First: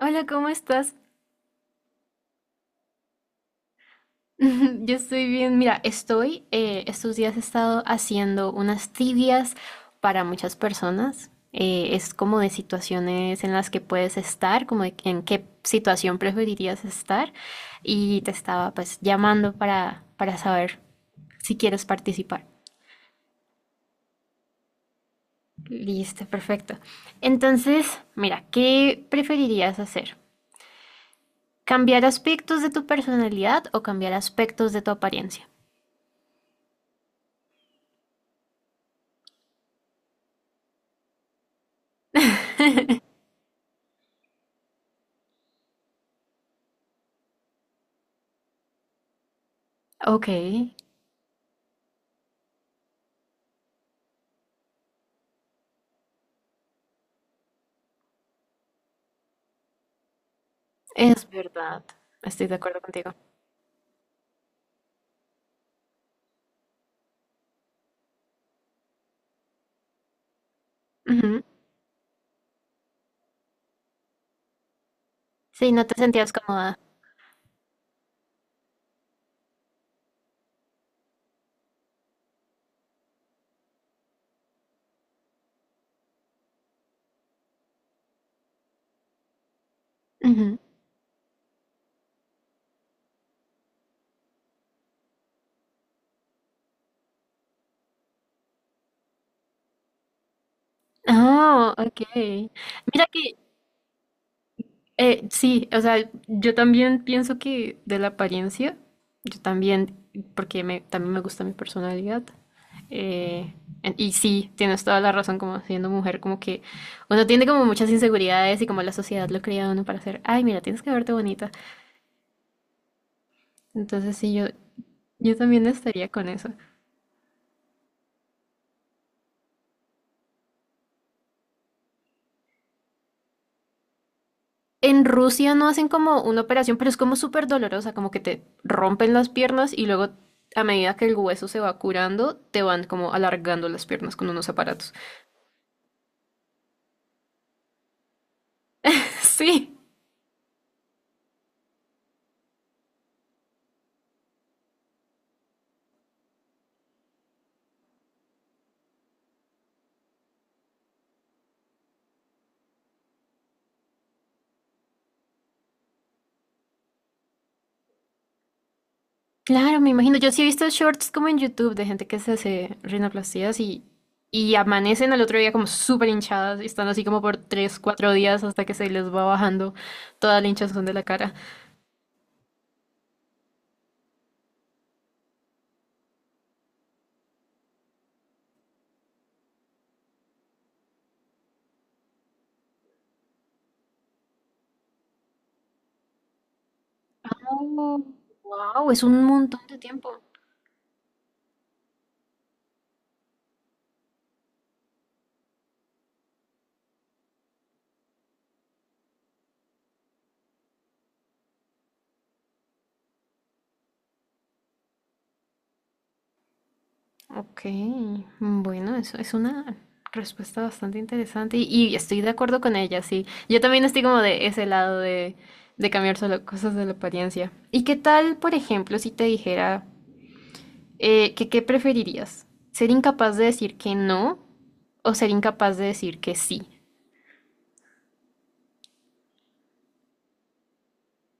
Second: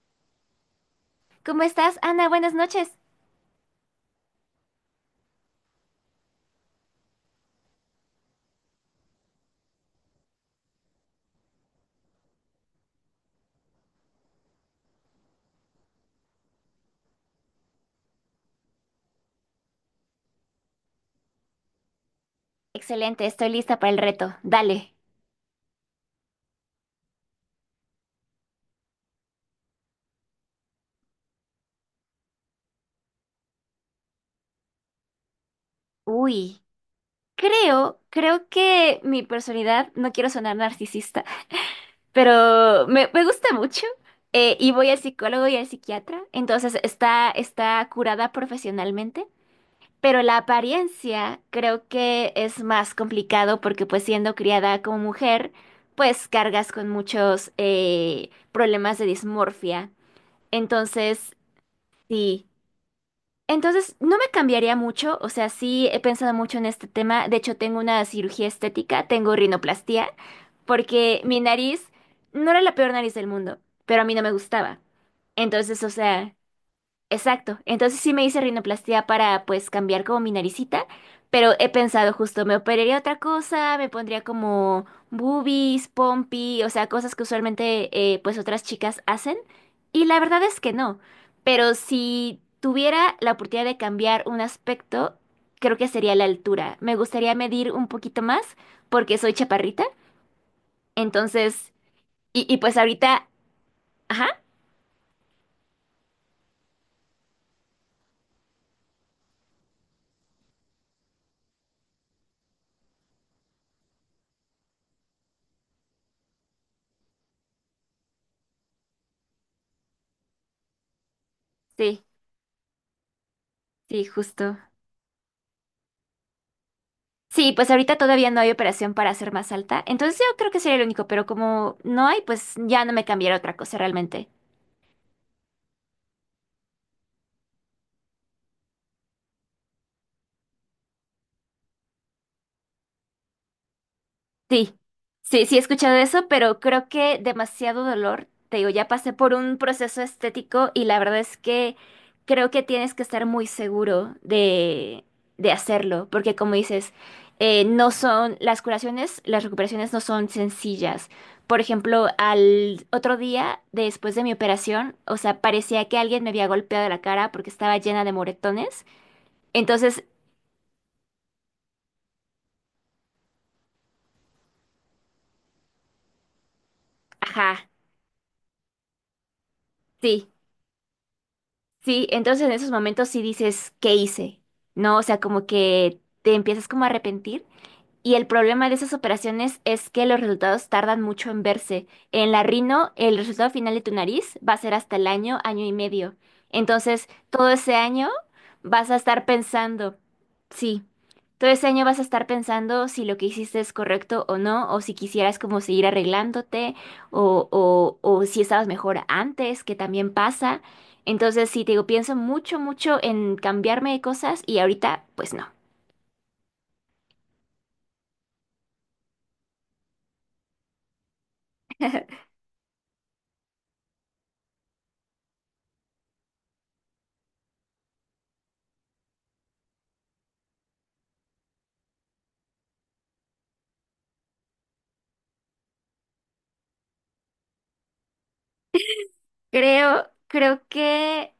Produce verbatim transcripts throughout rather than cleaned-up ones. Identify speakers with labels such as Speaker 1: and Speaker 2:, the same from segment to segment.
Speaker 1: Hola, ¿cómo estás?
Speaker 2: ¿Cómo estás, Ana? Buenas noches.
Speaker 1: Yo estoy bien. Mira, estoy, eh, estos días he estado haciendo unas tibias para muchas personas. Eh, es como de situaciones en las que puedes estar, como de en qué situación preferirías estar. Y te estaba pues llamando para, para saber si quieres participar.
Speaker 2: Excelente, estoy lista para el reto. Dale.
Speaker 1: Listo, perfecto. Entonces, mira, ¿qué preferirías hacer? ¿Cambiar aspectos de tu personalidad o cambiar aspectos de tu apariencia?
Speaker 2: Uy, creo, creo que mi personalidad, no quiero sonar narcisista, pero me, me gusta mucho eh, y voy al psicólogo y al psiquiatra, entonces está, está curada profesionalmente, pero
Speaker 1: Ok.
Speaker 2: la apariencia creo que es más complicado porque pues siendo criada como mujer, pues cargas con muchos eh, problemas de dismorfia.
Speaker 1: Es
Speaker 2: Entonces,
Speaker 1: verdad,
Speaker 2: sí.
Speaker 1: estoy de acuerdo contigo.
Speaker 2: Entonces, no me cambiaría mucho, o sea, sí he pensado mucho en este tema, de hecho tengo una cirugía estética, tengo rinoplastia porque mi
Speaker 1: Ujú.
Speaker 2: nariz no era la peor nariz del mundo, pero a mí no me gustaba.
Speaker 1: Sí,
Speaker 2: Entonces,
Speaker 1: no
Speaker 2: o
Speaker 1: te sentías
Speaker 2: sea,
Speaker 1: cómoda.
Speaker 2: exacto. Entonces sí me hice rinoplastia para pues cambiar como mi naricita, pero he pensado justo, me operaría otra cosa, me pondría como boobies, pompi, o sea, cosas que usualmente eh, pues otras chicas hacen. Y la verdad
Speaker 1: Ujú.
Speaker 2: es que no. Pero si tuviera la oportunidad de cambiar un aspecto, creo que sería la altura. Me gustaría medir un poquito más porque soy chaparrita. Entonces,
Speaker 1: Ah, ok.
Speaker 2: y, y pues
Speaker 1: Mira
Speaker 2: ahorita,
Speaker 1: que,
Speaker 2: ajá,
Speaker 1: eh, sí, o sea, yo también pienso que de la apariencia, yo también, porque me, también me gusta mi personalidad. eh, en- y sí, tienes toda la razón, como siendo mujer, como que uno tiene como muchas inseguridades y como la sociedad lo cría a uno para hacer, ay, mira, tienes que verte bonita.
Speaker 2: sí, sí,
Speaker 1: Entonces sí, yo,
Speaker 2: justo.
Speaker 1: yo también estaría con eso.
Speaker 2: Sí, pues ahorita todavía no hay operación para hacer más alta, entonces yo creo que sería el único, pero como no hay, pues ya no me cambiará otra cosa realmente.
Speaker 1: En Rusia no hacen como una operación, pero es como súper dolorosa, como que te rompen las piernas y luego a medida que el hueso se va curando, te van como alargando las piernas con unos
Speaker 2: Sí,
Speaker 1: aparatos.
Speaker 2: sí, sí he escuchado eso, pero creo que demasiado dolor. Te digo, ya pasé por un
Speaker 1: Sí,
Speaker 2: proceso estético y la verdad es que creo que tienes que estar muy seguro de, de hacerlo, porque como dices, eh, no son las curaciones, las recuperaciones no son sencillas. Por ejemplo, al otro día después de mi operación, o sea, parecía que alguien me había golpeado la cara porque estaba llena de moretones.
Speaker 1: claro, me
Speaker 2: Entonces,
Speaker 1: imagino. Yo sí he visto shorts como en YouTube de gente que se hace rinoplastías y, y amanecen al otro día como súper hinchadas y están así como por
Speaker 2: ajá.
Speaker 1: tres cuatro días hasta que se les va bajando
Speaker 2: Sí,
Speaker 1: toda la hinchazón de la cara.
Speaker 2: sí, entonces en esos momentos sí dices, ¿qué hice? ¿No? O sea, como que te empiezas como a arrepentir. Y el problema de esas operaciones es que los resultados tardan mucho en verse. En la rino, el resultado final de tu nariz va a ser hasta el año, año y medio. Entonces, todo ese año vas
Speaker 1: Wow,
Speaker 2: a
Speaker 1: es un
Speaker 2: estar
Speaker 1: montón de
Speaker 2: pensando,
Speaker 1: tiempo.
Speaker 2: sí, todo ese año vas a estar pensando si lo que hiciste es correcto o no, o si quisieras como seguir arreglándote, o, o, o si estabas mejor antes, que también pasa. Entonces, sí, te digo, pienso mucho, mucho en cambiarme de cosas y ahorita, pues no.
Speaker 1: Ok, mm, bueno, eso es una respuesta bastante interesante y, y estoy de acuerdo con ella, sí. Yo también estoy como de ese lado de, de cambiar solo cosas de la apariencia. ¿Y qué tal, por ejemplo, si te dijera eh, que qué preferirías? ¿Ser incapaz de decir que no o ser incapaz de decir que sí?
Speaker 2: Creo, creo que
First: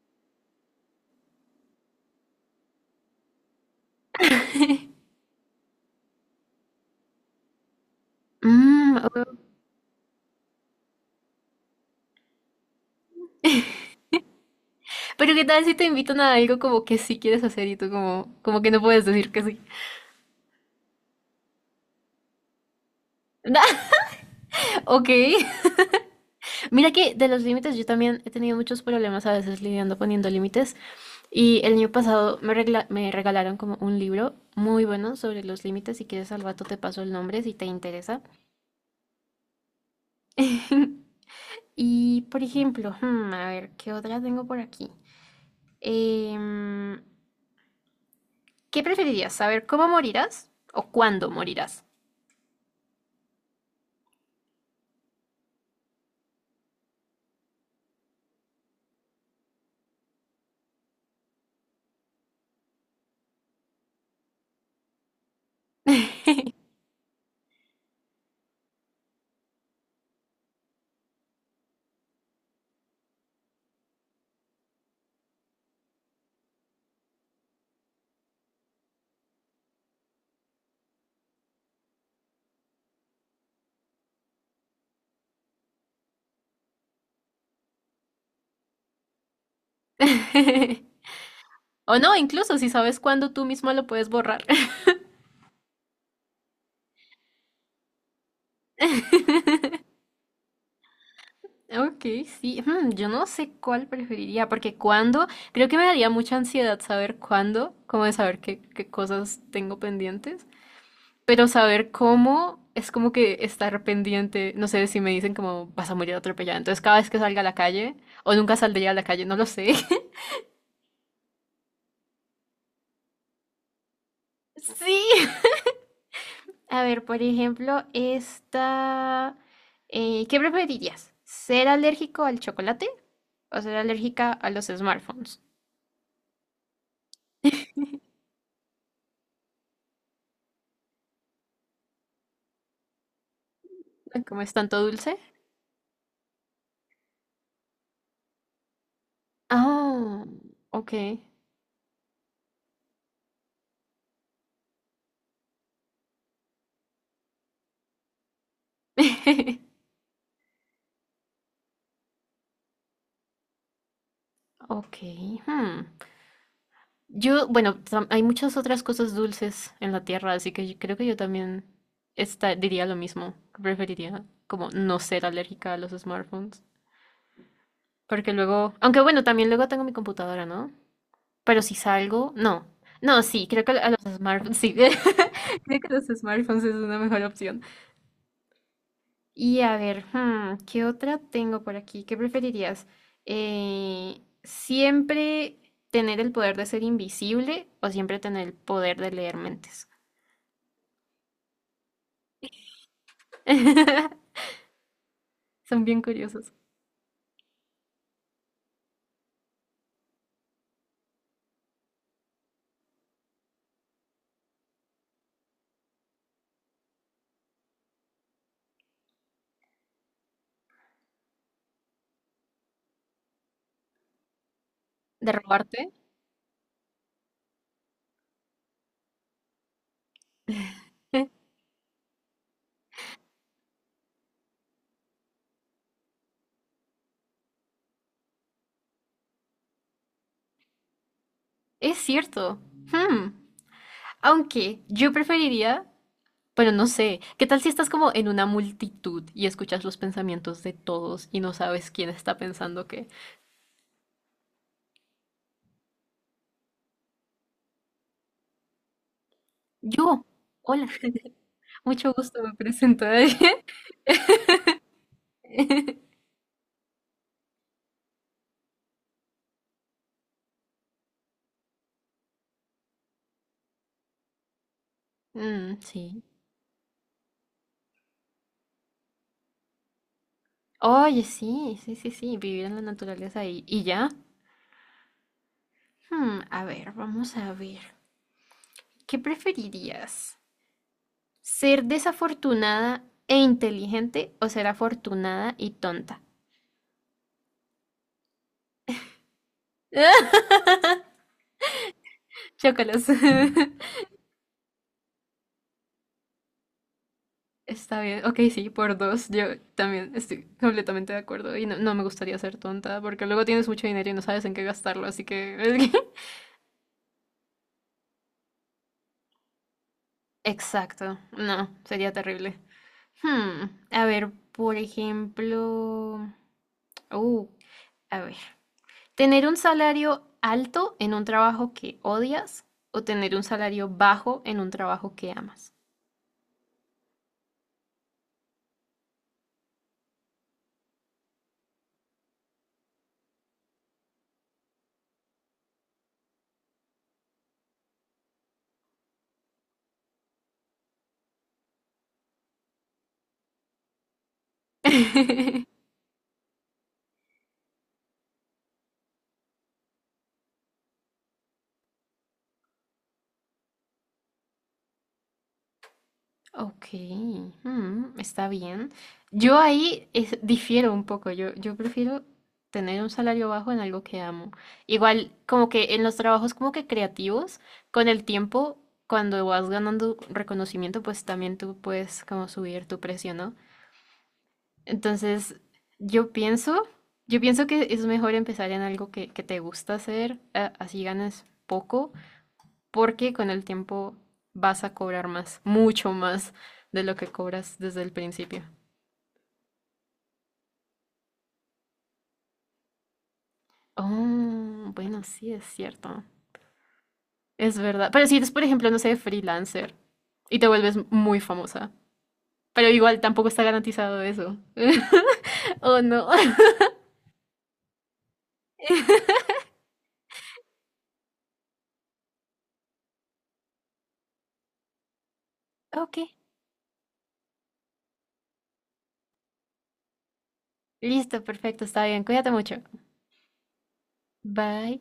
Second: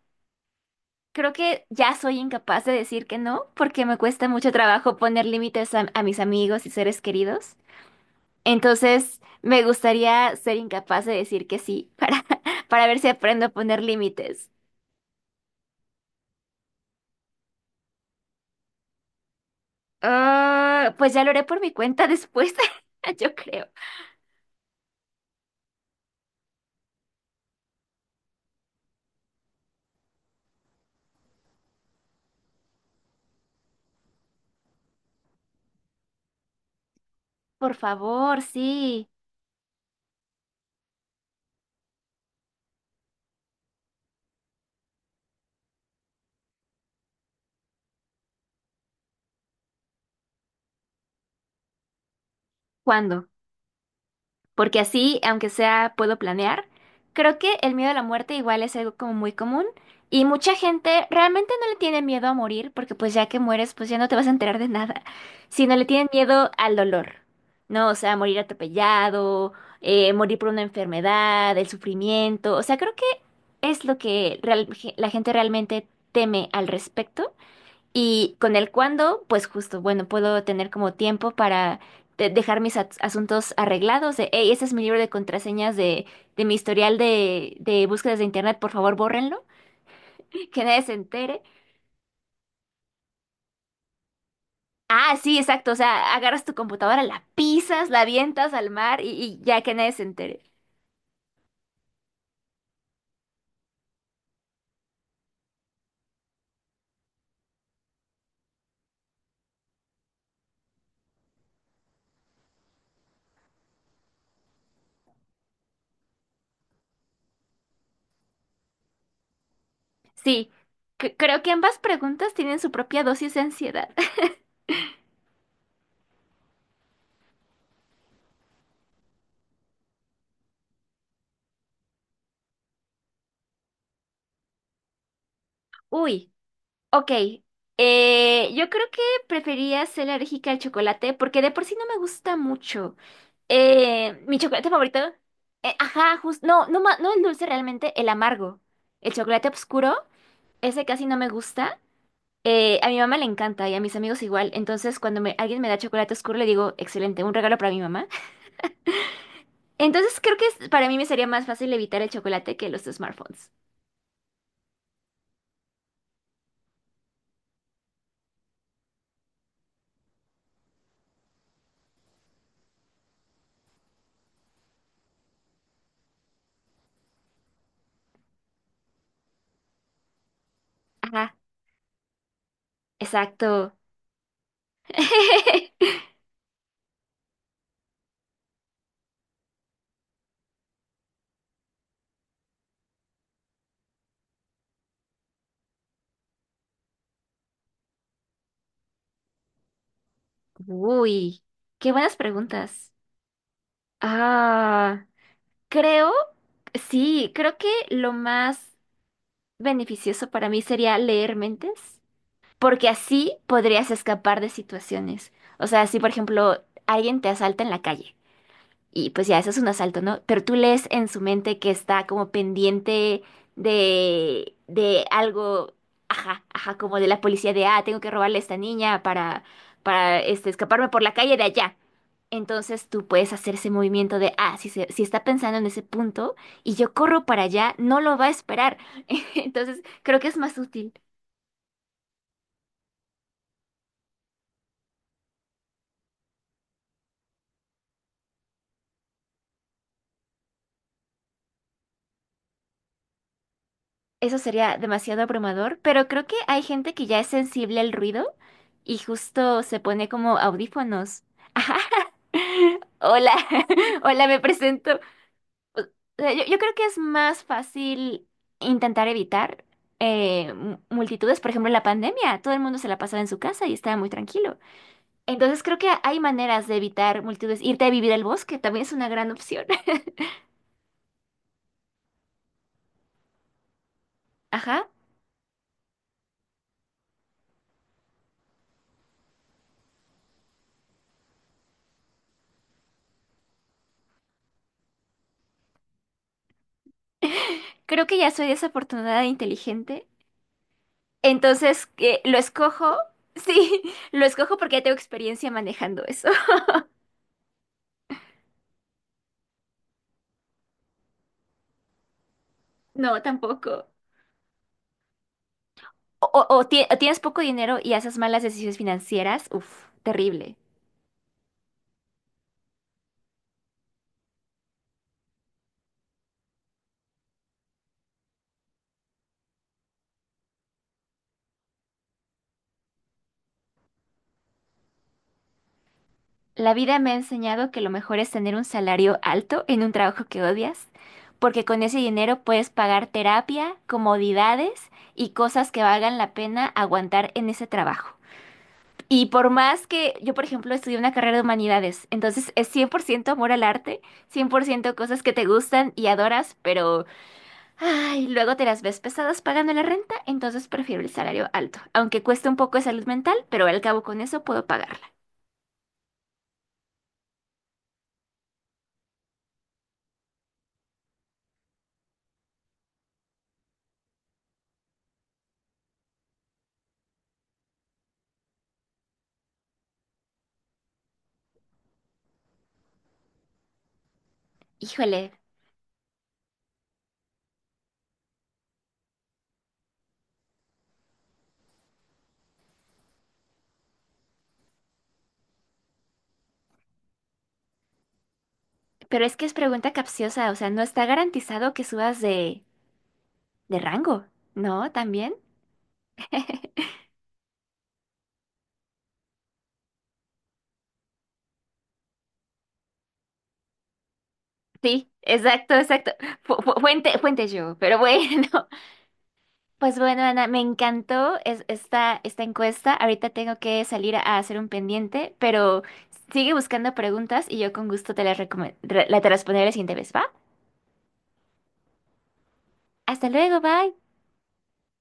Speaker 2: Creo que ya soy incapaz de decir que no, porque me cuesta mucho trabajo poner límites a, a mis amigos y seres queridos.
Speaker 1: Mm,
Speaker 2: Entonces,
Speaker 1: o-
Speaker 2: me gustaría ser incapaz de decir que sí para, para ver si aprendo a poner límites.
Speaker 1: pero qué tal si te invitan a algo como que sí quieres hacer y tú como, como que no puedes decir que sí.
Speaker 2: Ah, pues ya lo haré por mi cuenta después, yo creo.
Speaker 1: Ok. Mira que de los límites yo también he tenido muchos problemas a veces lidiando poniendo límites y el año pasado me, regla- me regalaron como un libro muy bueno sobre los límites. Si quieres al rato te paso el nombre si te
Speaker 2: Por
Speaker 1: interesa.
Speaker 2: favor, sí.
Speaker 1: Y por ejemplo, hmm, a ver, ¿qué otra tengo por aquí? Em, ¿qué preferirías? ¿Saber cómo morirás o cuándo morirás?
Speaker 2: ¿Cuándo? Porque así, aunque sea, puedo planear. Creo que el miedo a la muerte igual es algo como muy común y mucha gente realmente no le tiene miedo a morir porque pues ya que mueres pues ya no te vas a enterar de nada, sino le tienen miedo al dolor, ¿no? O sea, morir atropellado, eh, morir por una enfermedad, el sufrimiento, o sea, creo que es lo que real- la gente realmente teme al respecto. Y con el cuándo, pues justo, bueno, puedo tener como tiempo para de- dejar mis as- asuntos arreglados. De, hey, ese es mi libro de contraseñas de, de mi historial de, de búsquedas de internet, por favor, bórrenlo, que nadie se entere.
Speaker 1: O no, incluso si sabes cuándo tú mismo lo puedes borrar.
Speaker 2: Ah, sí, exacto, o sea, agarras tu computadora, la pisas, la avientas al mar y, y ya que nadie se entere.
Speaker 1: Ok, sí, mm, yo no sé cuál preferiría, porque cuándo, creo que me daría mucha ansiedad saber cuándo, como de saber qué, qué cosas tengo pendientes, pero saber cómo es como que estar pendiente, no sé si me dicen como vas a morir atropellada, entonces cada vez que salga a la calle, o nunca saldría a la calle, no lo sé.
Speaker 2: Sí, c- creo que ambas preguntas tienen su propia dosis de ansiedad.
Speaker 1: Sí. A ver, por ejemplo, esta, eh, ¿qué preferirías? ¿Ser alérgico al chocolate o ser alérgica a los smartphones?
Speaker 2: Uy, ok. Eh, yo creo que prefería ser alérgica al chocolate porque de por sí no me gusta mucho. Eh, mi
Speaker 1: Como es
Speaker 2: chocolate
Speaker 1: tanto
Speaker 2: favorito.
Speaker 1: dulce?
Speaker 2: Eh, ajá, justo. No, no, ma- no el dulce realmente, el amargo. El chocolate oscuro,
Speaker 1: Ah,
Speaker 2: ese
Speaker 1: ok.
Speaker 2: casi no me gusta. Eh, a mi mamá le encanta y a mis amigos igual. Entonces, cuando me- alguien me da chocolate oscuro, le digo, excelente, un regalo para mi mamá. Entonces, creo que es- para mí me sería más fácil evitar el chocolate que los smartphones.
Speaker 1: Ok. Hmm. Yo, bueno, tam- hay muchas otras cosas dulces en la tierra, así que yo creo que yo también esta- diría lo mismo. Preferiría como no ser alérgica a los smartphones. Porque luego, aunque bueno, también luego tengo mi computadora, ¿no?
Speaker 2: Ajá,
Speaker 1: Pero si salgo, no. No, sí, creo que
Speaker 2: exacto.
Speaker 1: a los smartphones, sí. Creo que los smartphones es una mejor opción. Y a ver, hmm, ¿qué otra tengo por aquí? ¿Qué preferirías? Eh, ¿siempre tener el poder de ser invisible o siempre tener el poder de leer mentes?
Speaker 2: Uy, qué buenas preguntas. Ah,
Speaker 1: Son bien
Speaker 2: creo,
Speaker 1: curiosos.
Speaker 2: sí, creo que lo más beneficioso para mí sería leer mentes, porque así podrías escapar de situaciones. O sea, si por ejemplo alguien te asalta en la calle y pues ya eso es un asalto, ¿no? Pero tú lees en su mente que está como pendiente de de
Speaker 1: ¿De
Speaker 2: algo,
Speaker 1: robarte?
Speaker 2: ajá, ajá, como de la policía de, ah, tengo que robarle a esta niña para para este escaparme por la calle de allá. Entonces tú puedes hacer ese movimiento de, ah, si, se- si está pensando en ese punto y yo corro para allá, no lo va a esperar. Entonces creo que es más útil.
Speaker 1: Es cierto. Hmm. Aunque yo preferiría, pero no sé, ¿qué tal si estás como en una multitud y escuchas los pensamientos de todos y no sabes quién está pensando qué?
Speaker 2: Eso sería demasiado abrumador, pero creo que hay gente que ya es sensible al ruido y justo se pone
Speaker 1: Yo.
Speaker 2: como
Speaker 1: Hola.
Speaker 2: audífonos.
Speaker 1: Mucho gusto, me presento.
Speaker 2: Hola, hola, me presento. O sea, Yo, yo creo que es más fácil intentar evitar eh, mu- multitudes. Por ejemplo, en la pandemia, todo el mundo se la pasaba en su casa y estaba muy tranquilo. Entonces creo
Speaker 1: Mm,
Speaker 2: que hay
Speaker 1: sí.
Speaker 2: maneras de evitar multitudes. Irte a vivir al bosque también es una gran opción.
Speaker 1: Oye, sí, sí, sí, sí, vivir en la naturaleza y, y ya.
Speaker 2: Ajá.
Speaker 1: Hmm, a ver, vamos a ver. ¿Qué preferirías? ¿Ser desafortunada e inteligente o ser afortunada y tonta?
Speaker 2: Creo que ya soy desafortunada e inteligente. Entonces, ¿qué? ¿Lo escojo?
Speaker 1: Chócalas.
Speaker 2: Sí, lo escojo porque ya tengo experiencia manejando eso.
Speaker 1: Está bien, ok, sí, por dos. Yo también estoy completamente de acuerdo y no, no me gustaría ser tonta
Speaker 2: No,
Speaker 1: porque luego tienes mucho
Speaker 2: tampoco.
Speaker 1: dinero y no sabes en qué gastarlo, así que...
Speaker 2: O, o- o ti- o tienes poco dinero y haces malas decisiones financieras. Uf, terrible.
Speaker 1: Exacto, no, sería terrible. Hmm, a ver, por ejemplo, uh, a ver, tener un salario alto en un trabajo que odias o tener un salario bajo en un trabajo que amas.
Speaker 2: La vida me ha enseñado que lo mejor es tener un salario alto en un trabajo que odias, porque con ese dinero puedes pagar terapia, comodidades y cosas que valgan la pena aguantar en ese trabajo. Y por más que yo, por ejemplo, estudié una carrera de humanidades, entonces es cien por ciento amor al arte, cien por ciento cosas que te gustan y adoras, pero ay, luego te las ves pesadas pagando la renta, entonces prefiero el salario alto, aunque cueste un poco de salud mental, pero al cabo con eso puedo pagarla.
Speaker 1: Ok, hmm, está bien. Yo ahí es- difiero un poco. Yo, yo prefiero tener un salario bajo en algo que amo. Igual, como que en los trabajos como que creativos, con el tiempo, cuando vas ganando reconocimiento, pues también tú puedes como subir tu precio, ¿no?
Speaker 2: Híjole,
Speaker 1: Entonces, yo pienso, yo pienso que es mejor empezar en algo que, que te gusta hacer, a- así ganas poco, porque con el tiempo vas a cobrar más, mucho más de lo que cobras desde el principio.
Speaker 2: pero es que es pregunta capciosa, o sea, no está garantizado que subas de, de rango, ¿no?
Speaker 1: Oh, bueno,
Speaker 2: ¿También?
Speaker 1: sí, es cierto. Es verdad. Pero si eres, por ejemplo, no sé, freelancer y te vuelves muy famosa, pero igual tampoco está garantizado eso.
Speaker 2: Sí, exacto,
Speaker 1: ¿O
Speaker 2: exacto.
Speaker 1: no?
Speaker 2: Fu- fu- Fuente, fuente yo, pero bueno. Pues bueno, Ana, me encantó es- esta, esta encuesta. Ahorita tengo que salir a hacer un pendiente, pero
Speaker 1: Ok.
Speaker 2: sigue buscando preguntas y yo con gusto te las recome- re- la te responderé la siguiente vez, ¿va?
Speaker 1: Listo, perfecto, está bien. Cuídate mucho.
Speaker 2: Hasta luego, bye.
Speaker 1: Bye.